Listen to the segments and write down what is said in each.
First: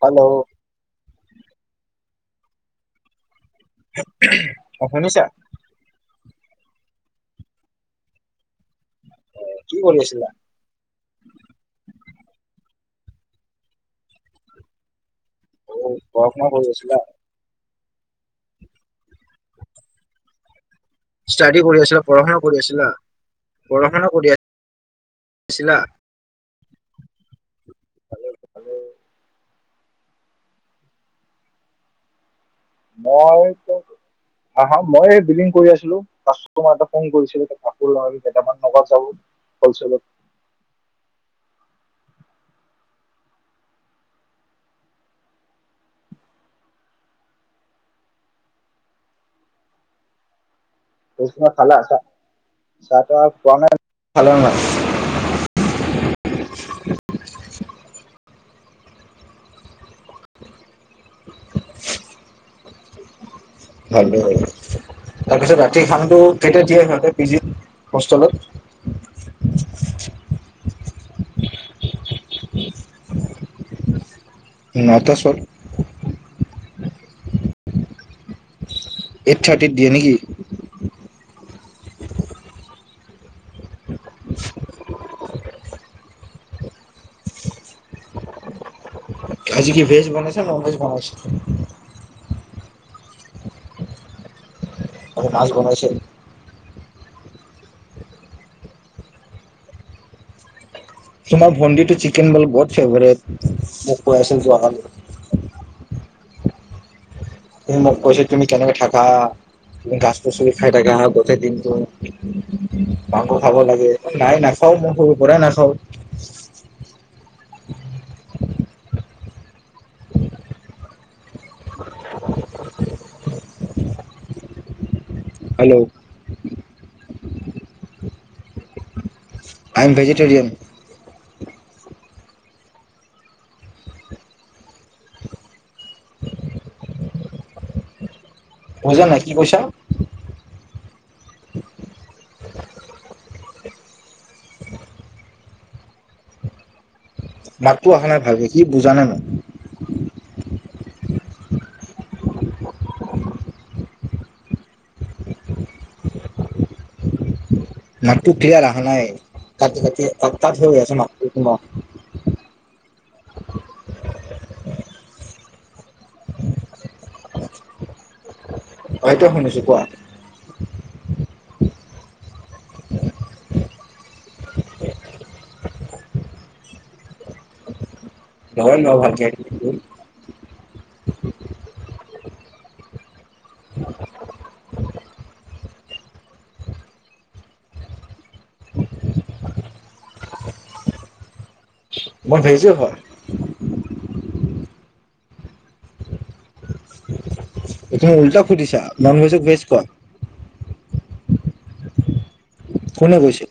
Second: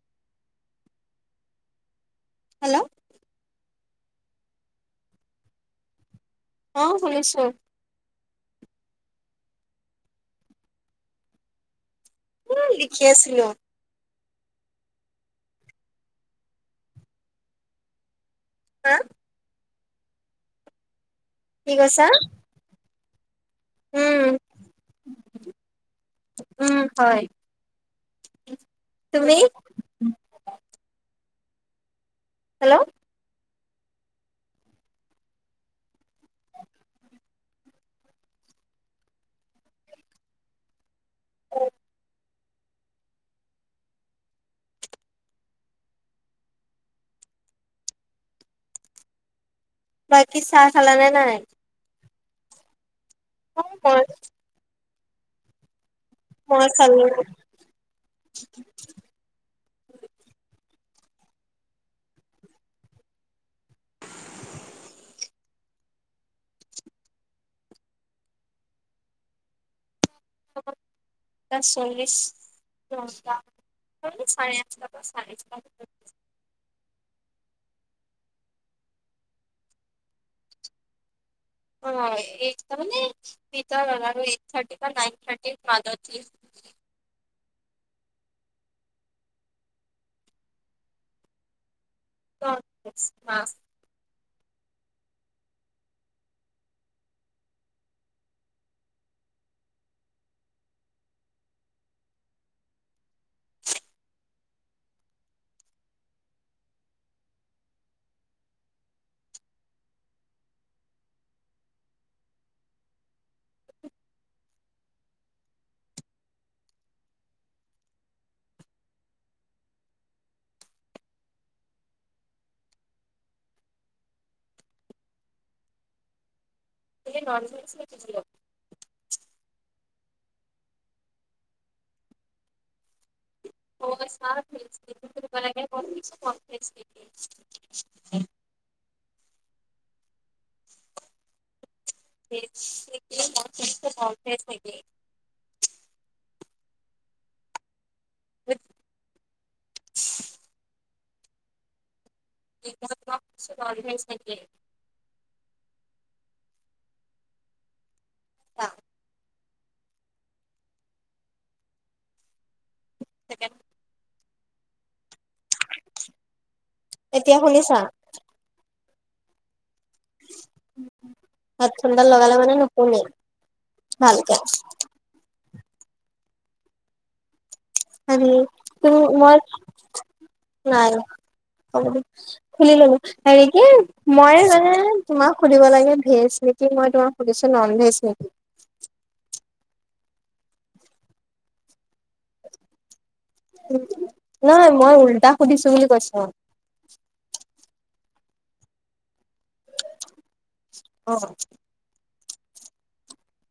Hello hello অ' শুনিছা? অ' শুনিছো। অ কি কৰিছিলা? এ লিখি আছিলো। অ হ'ম ৱৰ্ক কৰি আছিলা। হা, ষ্টাডী কি কৰি আছিলা, কৈছা পঢ়া শুনা কৰি আছিলা? পঢ়া শুনা উম কৰি আছিলা? উম, হয় তুমি? হেল্ল' মই হা হা, মই এই বিলিং কৰি আছিলো, কাষ্টমাৰ এটা ফোন কৰিছিলে, [unintelligible] হ'লচেলত। বাকি চাত [unintelligible] আছা। অ মই [unintelligible] [unintelligible] মই চালো। [inaudible] [inaudible] [unintelligible] তাৰ পিছত ৰাতি খানাটো কেতিয়া দিয়ে সিহঁতে পিজিত, হোষ্টেলত? [unintelligible] টা চল্লিছ। [unintelligible] চাৰে আঠটাৰ নটা চত পৰা [unintelligible] এইট থাৰ্টিত দিয়ে নেকি? অ এই [unintelligible] [unintelligible] এইট থাৰ্টি বা নাইন থাৰ্টি মাজত। [unintelligible] আজি কি ভেজ বনাইছে নন-ভেজ বনাইছে? [unintelligible] অ', মাছ বনাইছে? তোমাৰ ভণ্টিটো চিকেন বলে বহুত ফেভৰিট, মোক কৈ আছিল যোৱা কালি। তুমি মোক কৈছা তুমি কেনেকে থাকা, তুমি গাছ পাচলি খাই থাকা গোটেই দিনটো। মাংস খাব লাগে, নাই নাখাও মই সৰুৰ পৰাই নাখাওঁ। [inaudible] হেল্ল'। তুমি নন-ভেজ নেকি বুলো? আইম ভেজিটেৰিয়ান। অ', [unintelligible] লাগে। [unintelligible] [unintelligible] বুজা নাই, কি কৈছা? [unintelligible] [unintelligible] [unintelligible] [unintelligible] [unintelligible] অহা নাই ভালকে, কি বুজা নাই মই। [inaudible] [unintelligible] ননভেজ নেকি? মাতটো ক্লিয়াৰ আহা নাই। কতি-কতি আ কাত হৈ গৈ আছে মাতটো তোমাৰ। চিকেন এতিয়া শুনিছা? অ', এতিয়া শুনিছো, কোৱা। [inaudible] হোডফোনডাল লগালে মানে নুশুনি, ভালকে। আৰু লগাই তু লোৱা ভালকে মই, নাই [unintelligible] খুলি ল'লো। হেৰী কি মই মানে তোমাক সুধিব লাগে ভেজ নেকি? মই তোমাক সুধিছো নন ভেজ নেকি? [inaudible] মই ভেজো হয়। উম, নহয়, মই উল্টা সুধিছো বুলি কৈছো। তুমি উল্টা সুধিছা, ননভেজক ভেজ কোৱা। অ'। কোনে কৈছে?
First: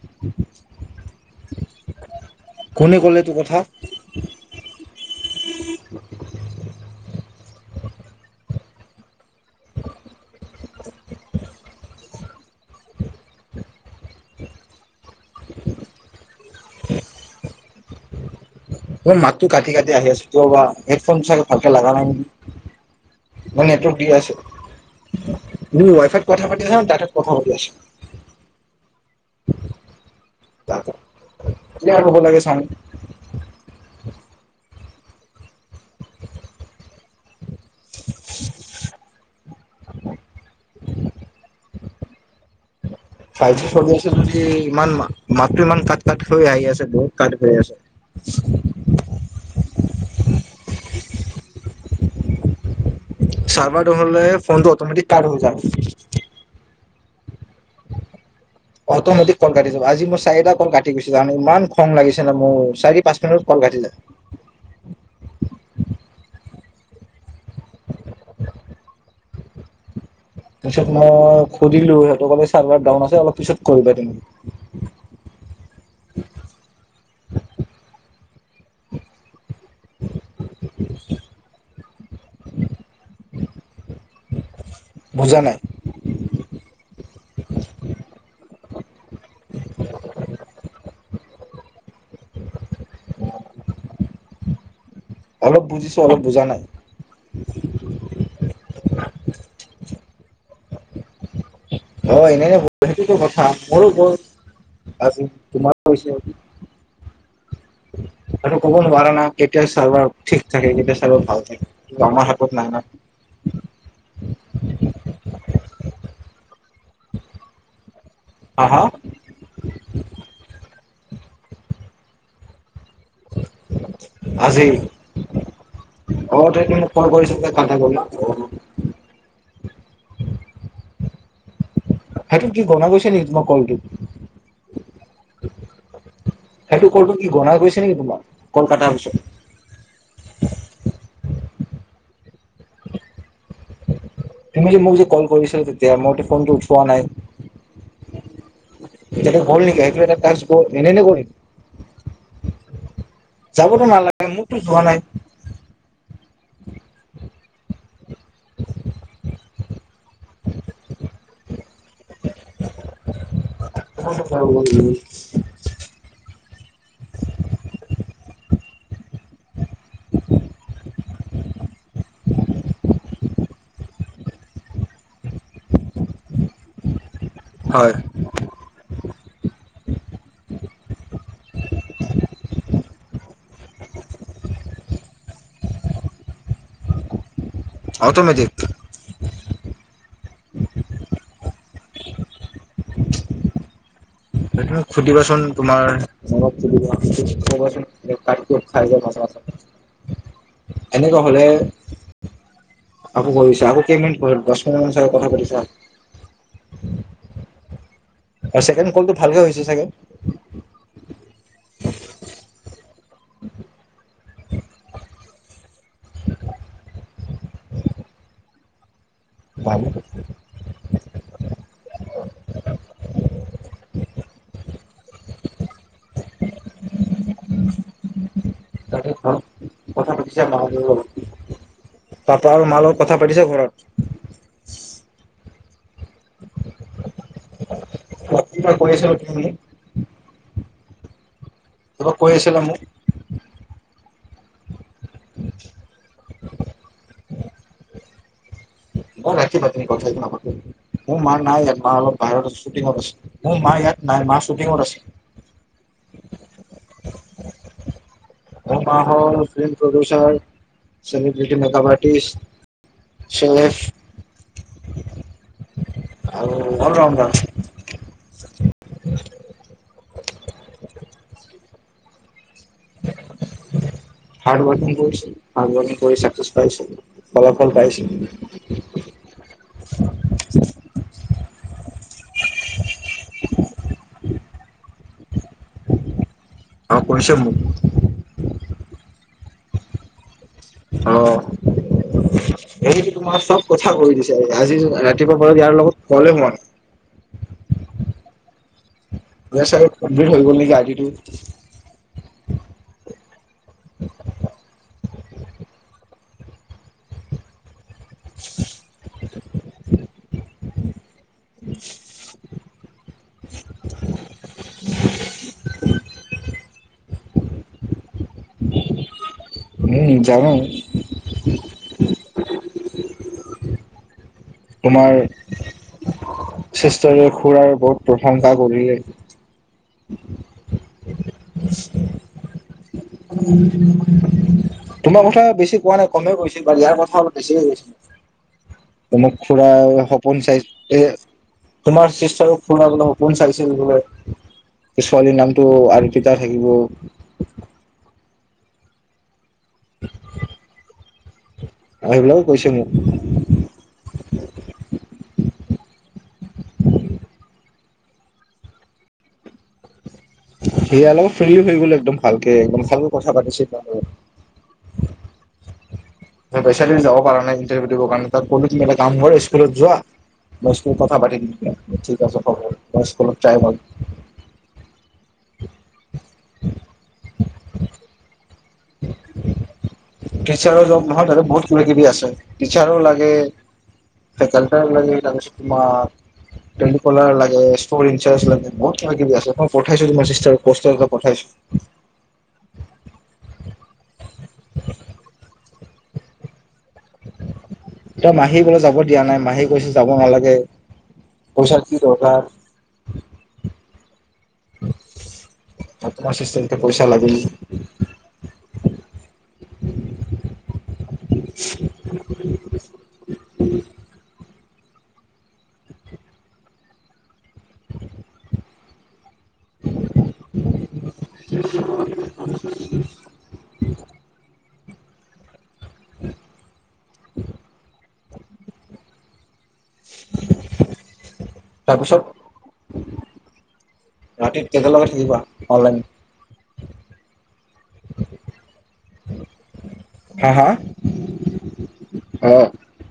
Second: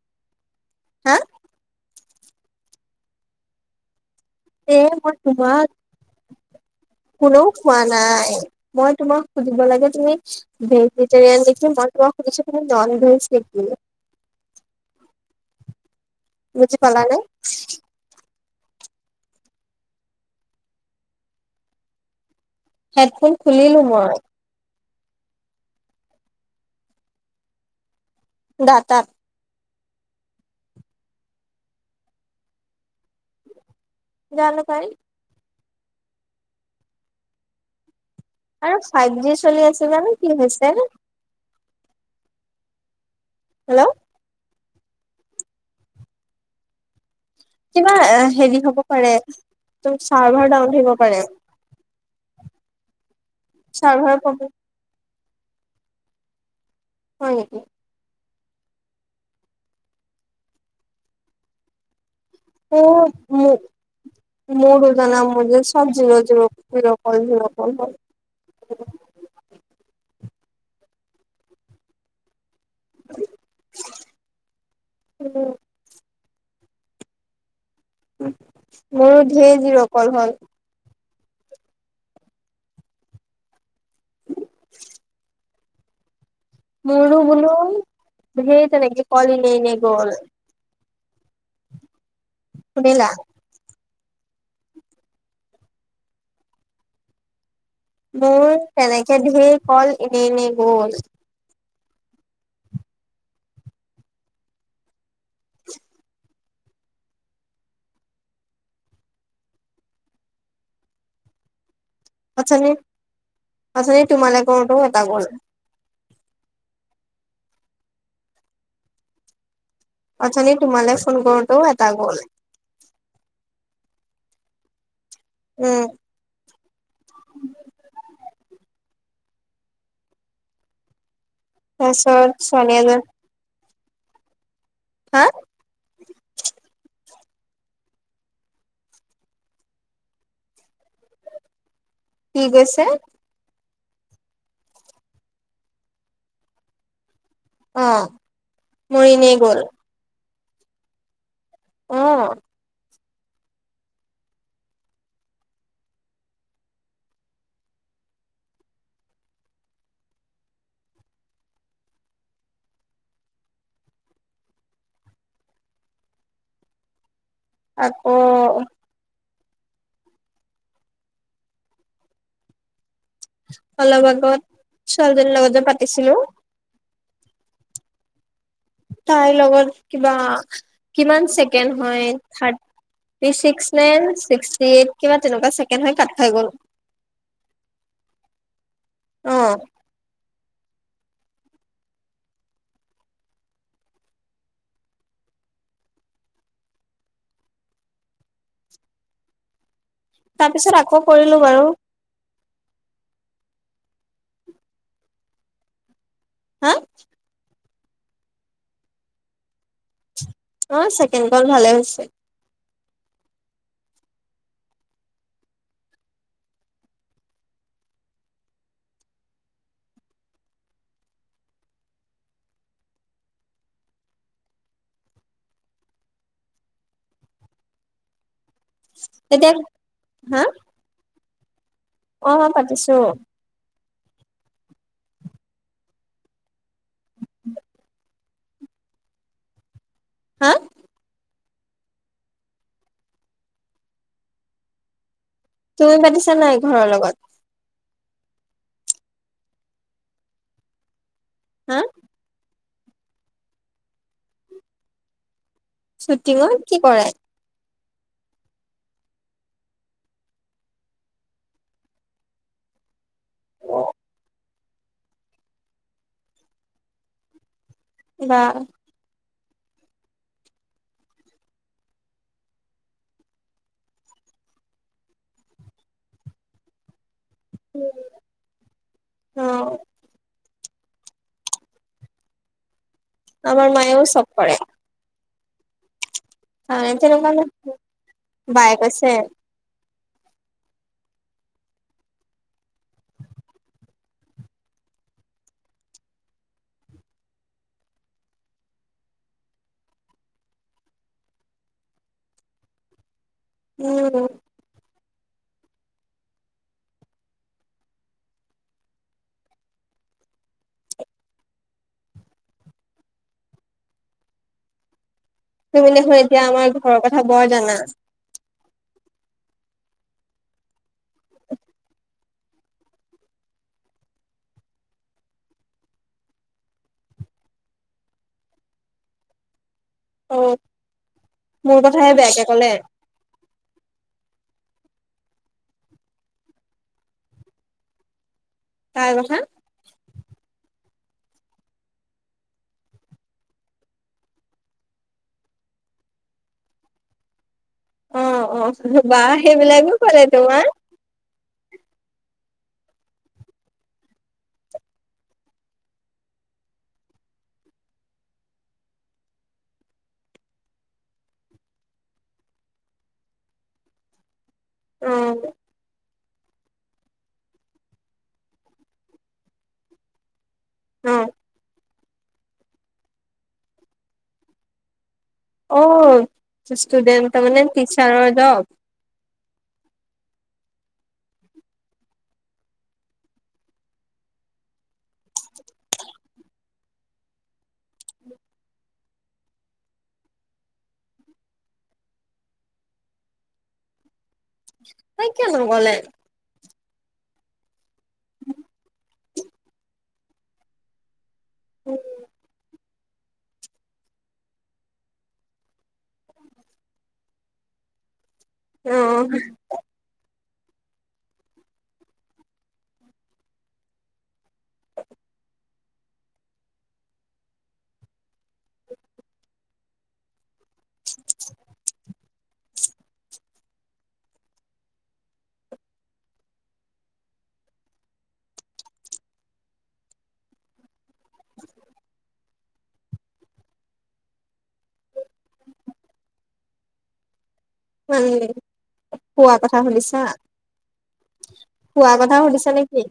হা কোনে ক'লে এইটো কথা? এ মই তোমাক, কোনেও কোৱা নাই। মই তোমাক সুধিব লাগে তুমি ভেজিটেৰিয়ান নেকি? মই সুধিছো তুমি ননভেজ নেকি? [inaudible] বুজি পালানে? তোমাৰ মাতটো কাটি-কাটি আহি আছো। কিয় বা? হেডফোন চাগে ভালকে লগা নাই নেকি? হেডফোন খুলিলো নেটৱৰ্ক দি মই। আছে তুমি ৱাইফাইত কথা পাতি আছানে, দাতাত কথা পাতি আছা? দাতাত। দাতা ক্লিয়াৰ হ'ব লাগে চাউণ্ড। জানো পাই। আৰু ফাইভ জি চলি আছো জানো কি হৈছে। ফাইভ জি চলি হেল্ল' আছে যদি ইমান মাতটো ইমান কাট কাট হৈ আহি আছে বহুত কাট হৈ আছে। কিবা হেৰি হ'ব পাৰে ত' চাৰ্ভাৰ ডাউন থাকিব পাৰে। চাৰ্ভাৰ ডাউন হ'লে ফোনটো অটোমেটিক কাট হৈ যায়। হয় নেকি? অটোমেটিক ক'ল কাটি যাব, আজি মই চাৰিটা ক'ল কাটি গৈছে তাৰমানে ইমান খং লাগিছিল অ মৰুুদানা মজ চবজি ৰজ ৰ [unintelligible] [unintelligible] জিৰ' কল জিৰ' কল হয় [unintelligible] তাৰপিছত মই সুধিলো সিহঁতকলে চাৰ্ভাৰ ডাউন আছে অলপ পিছত কৰিবা উম, তুমি [unintelligible] মোৰো ধঢেৰ জিৰ কল হল। [unintelligible] বুজা নাই। মু়ু বলো হে নেকি কল এনে গল। শুনিলা। অলপ বুজিছো অলপ বুজা নাই। মোৰ তেনেকে ধেৰ কল এনে নি গল। হয় এনেনে বল সেইটোতো কথা মোৰো গ'ল। আজি তোমাৰো হৈছে। আৰু কৱ নোৱাৰা না কেইতিয়া চাৰ্ভাৰ ঠিক থাকে কেতিয়া চাৰ্ভাৰ ভাল থাকে। আমাৰ ৰ হাতত নাই অথনি না অথনি তোমালে কৰোতে এটা গল। হা, হা। অথনি তোমালৈ ফোন কৰোতেও এটা গল। আজি উম অ তেই কল কৰিছে যে কাটা গল না তাৰপিছত সেইটো কি ছোৱালী গনা এজন গৈছে নেক তোমাৰ কলটোত হা। সেইটো কলটো কি গনাই গৈছে নেকি তোমাৰ কলকাতাৰ পিছত কি গৈছে। তুমি যে মোক যে কল কৰিছা তেতিয়া ম ফোনটো উঠোৱা নাই। অ মৰ এনে গ'ল। ওহ এনে [unintelligible] আহ। যাবতো নালাগে মোৰতো যোৱা নাই। [unintelligible] [unintelligible] আকৌ [unintelligible] অলপ আগত ছোৱালীজনীৰ লগত যে পাতিছিলো। হয়। তাইৰ লগত কিবা কিমান চেকেণ্ড হয় third six nine sixty eight কিবা তেনেকুৱা চেকেণ্ড হয় কাত খাই গ'ল। অট'মেটিক। অ [unintelligible] [unintelligible] তুম সুধিবাচোন তোমাৰ মেমক খুিবাচোন কাত খাই যায় মাজত। তাৰ পিছত আকৌ কৰিলো বাৰু। আকৌ কৈৰিছা আকৌ কেই মিনিট পাঁচ মিনিট মানৰ পাছত কথা পাতিছা। হা আৰু ছেকেণ্ড ক'লটো ভালকে হৈছে চাগে অ' ছেকেণ্ড ক'ল ভালে হৈছে। উম [unintelligible] [unintelligible] [unintelligible] তাক তেতিয়া কথা হা পাতিচা তাহতৰ লগত অ মই তাৰপৰা আৰু মাৰ পাতিছো লগত কথা পাতিছে ঘৰত কি আছিলা তুমি হা [inaudible] কিবা কৈ আছিলা মোক [inaudible] তুমি পাতিছা নাই ঘৰৰ লগত ম ৰাখি পাতিনি কথাাই কি নাপাতি মোৰ মা নাই হা এয়াট বাহিৰত অ মোৰ মা ইয়াত নাই মা শ্বুটিঙত আছে শ্বুটিঙৰ কি কৰায়- মোৰ মা হল film producer celebrity makeup artist chef আৰু অল ৰাওডাৰ বা হাৰ্ ৱকিং কৰিছিল হাৰ্ড ৱকিং কৰি চাকছ পাইছে [inaudible] ফলাফল পাইছে অ [inaudible] আমাৰ মায়ে চব পাৰে অ আৰু তেনেকুৱা কৈছে মোক [unintelligible] বায়েক কৈছে অ', সেই তোমাৰ চব কথা কৈ দিছে, আজি ৰাতিপুৱা পৰা ইয়াৰ লগত ক'লে হোৱা নাই। ইয়াৰ চাগে কমপ্লিট হৈ গ'ল নেকি [unintelligible] [unintelligible] [inaudible] [inaudible] তুমি দেখো এতিয়া আমাৰ ঘৰৰ কথা বৰ জানা। উম, জানো। [inaudible] [inaudible] তোমাৰ, চিষ্টাৰে খুৰাৰ বহুত প্ৰশংসা কৰিলে। অ', মোৰ কথাহে বেয়াকে কলে। তোমাৰ কথা বেছি কোৱা নাই, কমেই কৈছিল বাৰু ইয়াৰ কথা অলপ বেছিকে কৈছিল। কাৰ কথা তোমাক খুৰা সপোন চাই এ তোমাৰ চিষ্টাৰো ফোনাবলৈ সপোন চাইছিল বোলে, ছোৱালীৰ নামটো আংকিতা থাকিব। অ অ বাহ সেইবিলাকো ক'লে তোমাক। আৰু সেইবিলাকো কৈছে মোক। সেয়া অলপত ফ্ৰ্ৰী হৈ গ' একদম ভালকে একদম ভালকে কথা পাতিছে। অ পেচ যাব নাই ইটাৰভিউ দিব কাৰণাই ত ক'লো তুমি এটা কাম স্কুলত যোৱা দচ মিনিট অ কথা পাতি তেতিয়া। ঠিক আছে ত মই স্কুলত যাই মাৰিম। অ ষ্টুডেন্ট তাৰমানে টিচাৰৰ জব কেছাৰৰ দৰমহাত আৰু ধেই কিবা কিবি আছে, টিচাৰও লাগে, ফেকলতাৰ লাগে তাৰপিছত তোমাৰ পেনিকলৰ লাগে, ষ্টৰ ইনচাৰ্জ লাগে বহুত কিবা কিবি আছে। মই পঠাইছো তোমাৰ চিষ্টাৰক পষ্টাৰ কেইখন পঠাইছো। তাই কি নগলে? এয়া মাহী গলে যাব দিয়া নাই মাহী গৈছো যাব নালাগে। পইচা কি দৰকাৰ? আ তোমাৰ সিষ্টতে পইচা লাগেই। উম। [unintelligible] [unintelligible] তাৰপিছত ৰাতিত কেইটালগে থাকিব শুৱা অনলাইন। মানে শুৱা কথা সুধিছা হা হা শুৱা কথা সুধিছা নেকি?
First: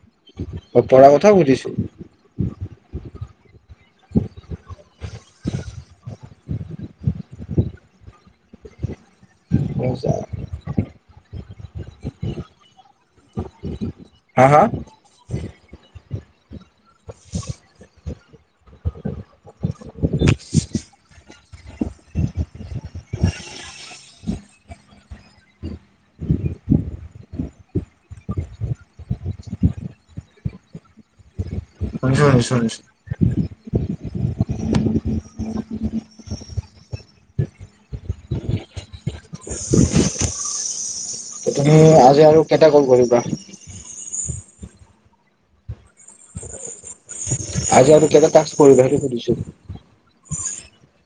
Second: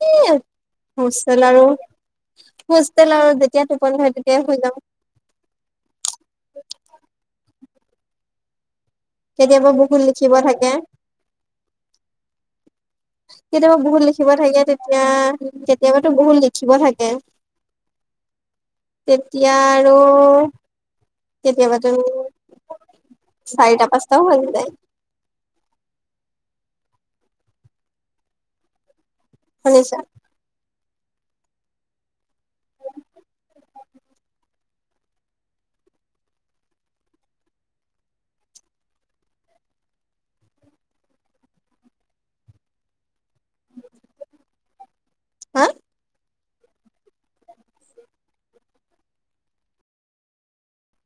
[unintelligible] অ পঢ়াৰ কথাও সুধিছো। হোষ্টেলত যেতিয়া টোপনি হয় তেতিয়াই শুই যাম। [unintelligible] কেতিয়াবা বুকু লিখিব থাকে। কেতিয়াবা বহুত লিখিব হা থাকে হা তেতিয়া কেতিয়াবা টো বহুত দেখিব থাকে তেতিয়া আৰু কেতিয়াবাতো চাৰিটা পাঁচটাও হৈ যায়। শুনিছা। নিশয় নিশ্চয় নিশ্চয়। তুমি আজি আৰু কেইটা কল কৰিবা? উম। হা। আজি আৰু কেইটা তাস্ক কৰিবা সেইটো সুধিছো।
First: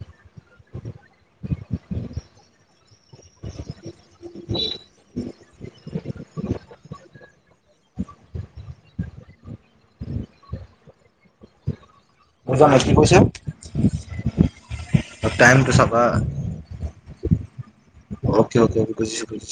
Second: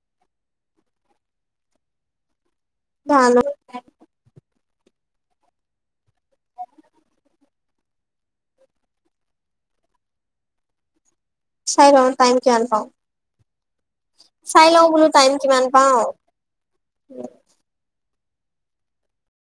ভাল [unintelligible] চাই লওঁ। টাইম কিমান জানো পাওঁ। কি কৈছে? চাই লওঁ বোলো টাইম কিমান টাইমটো চাবা পাওঁ। অকে অকে বুজিছোঁ বুজিছোঁ।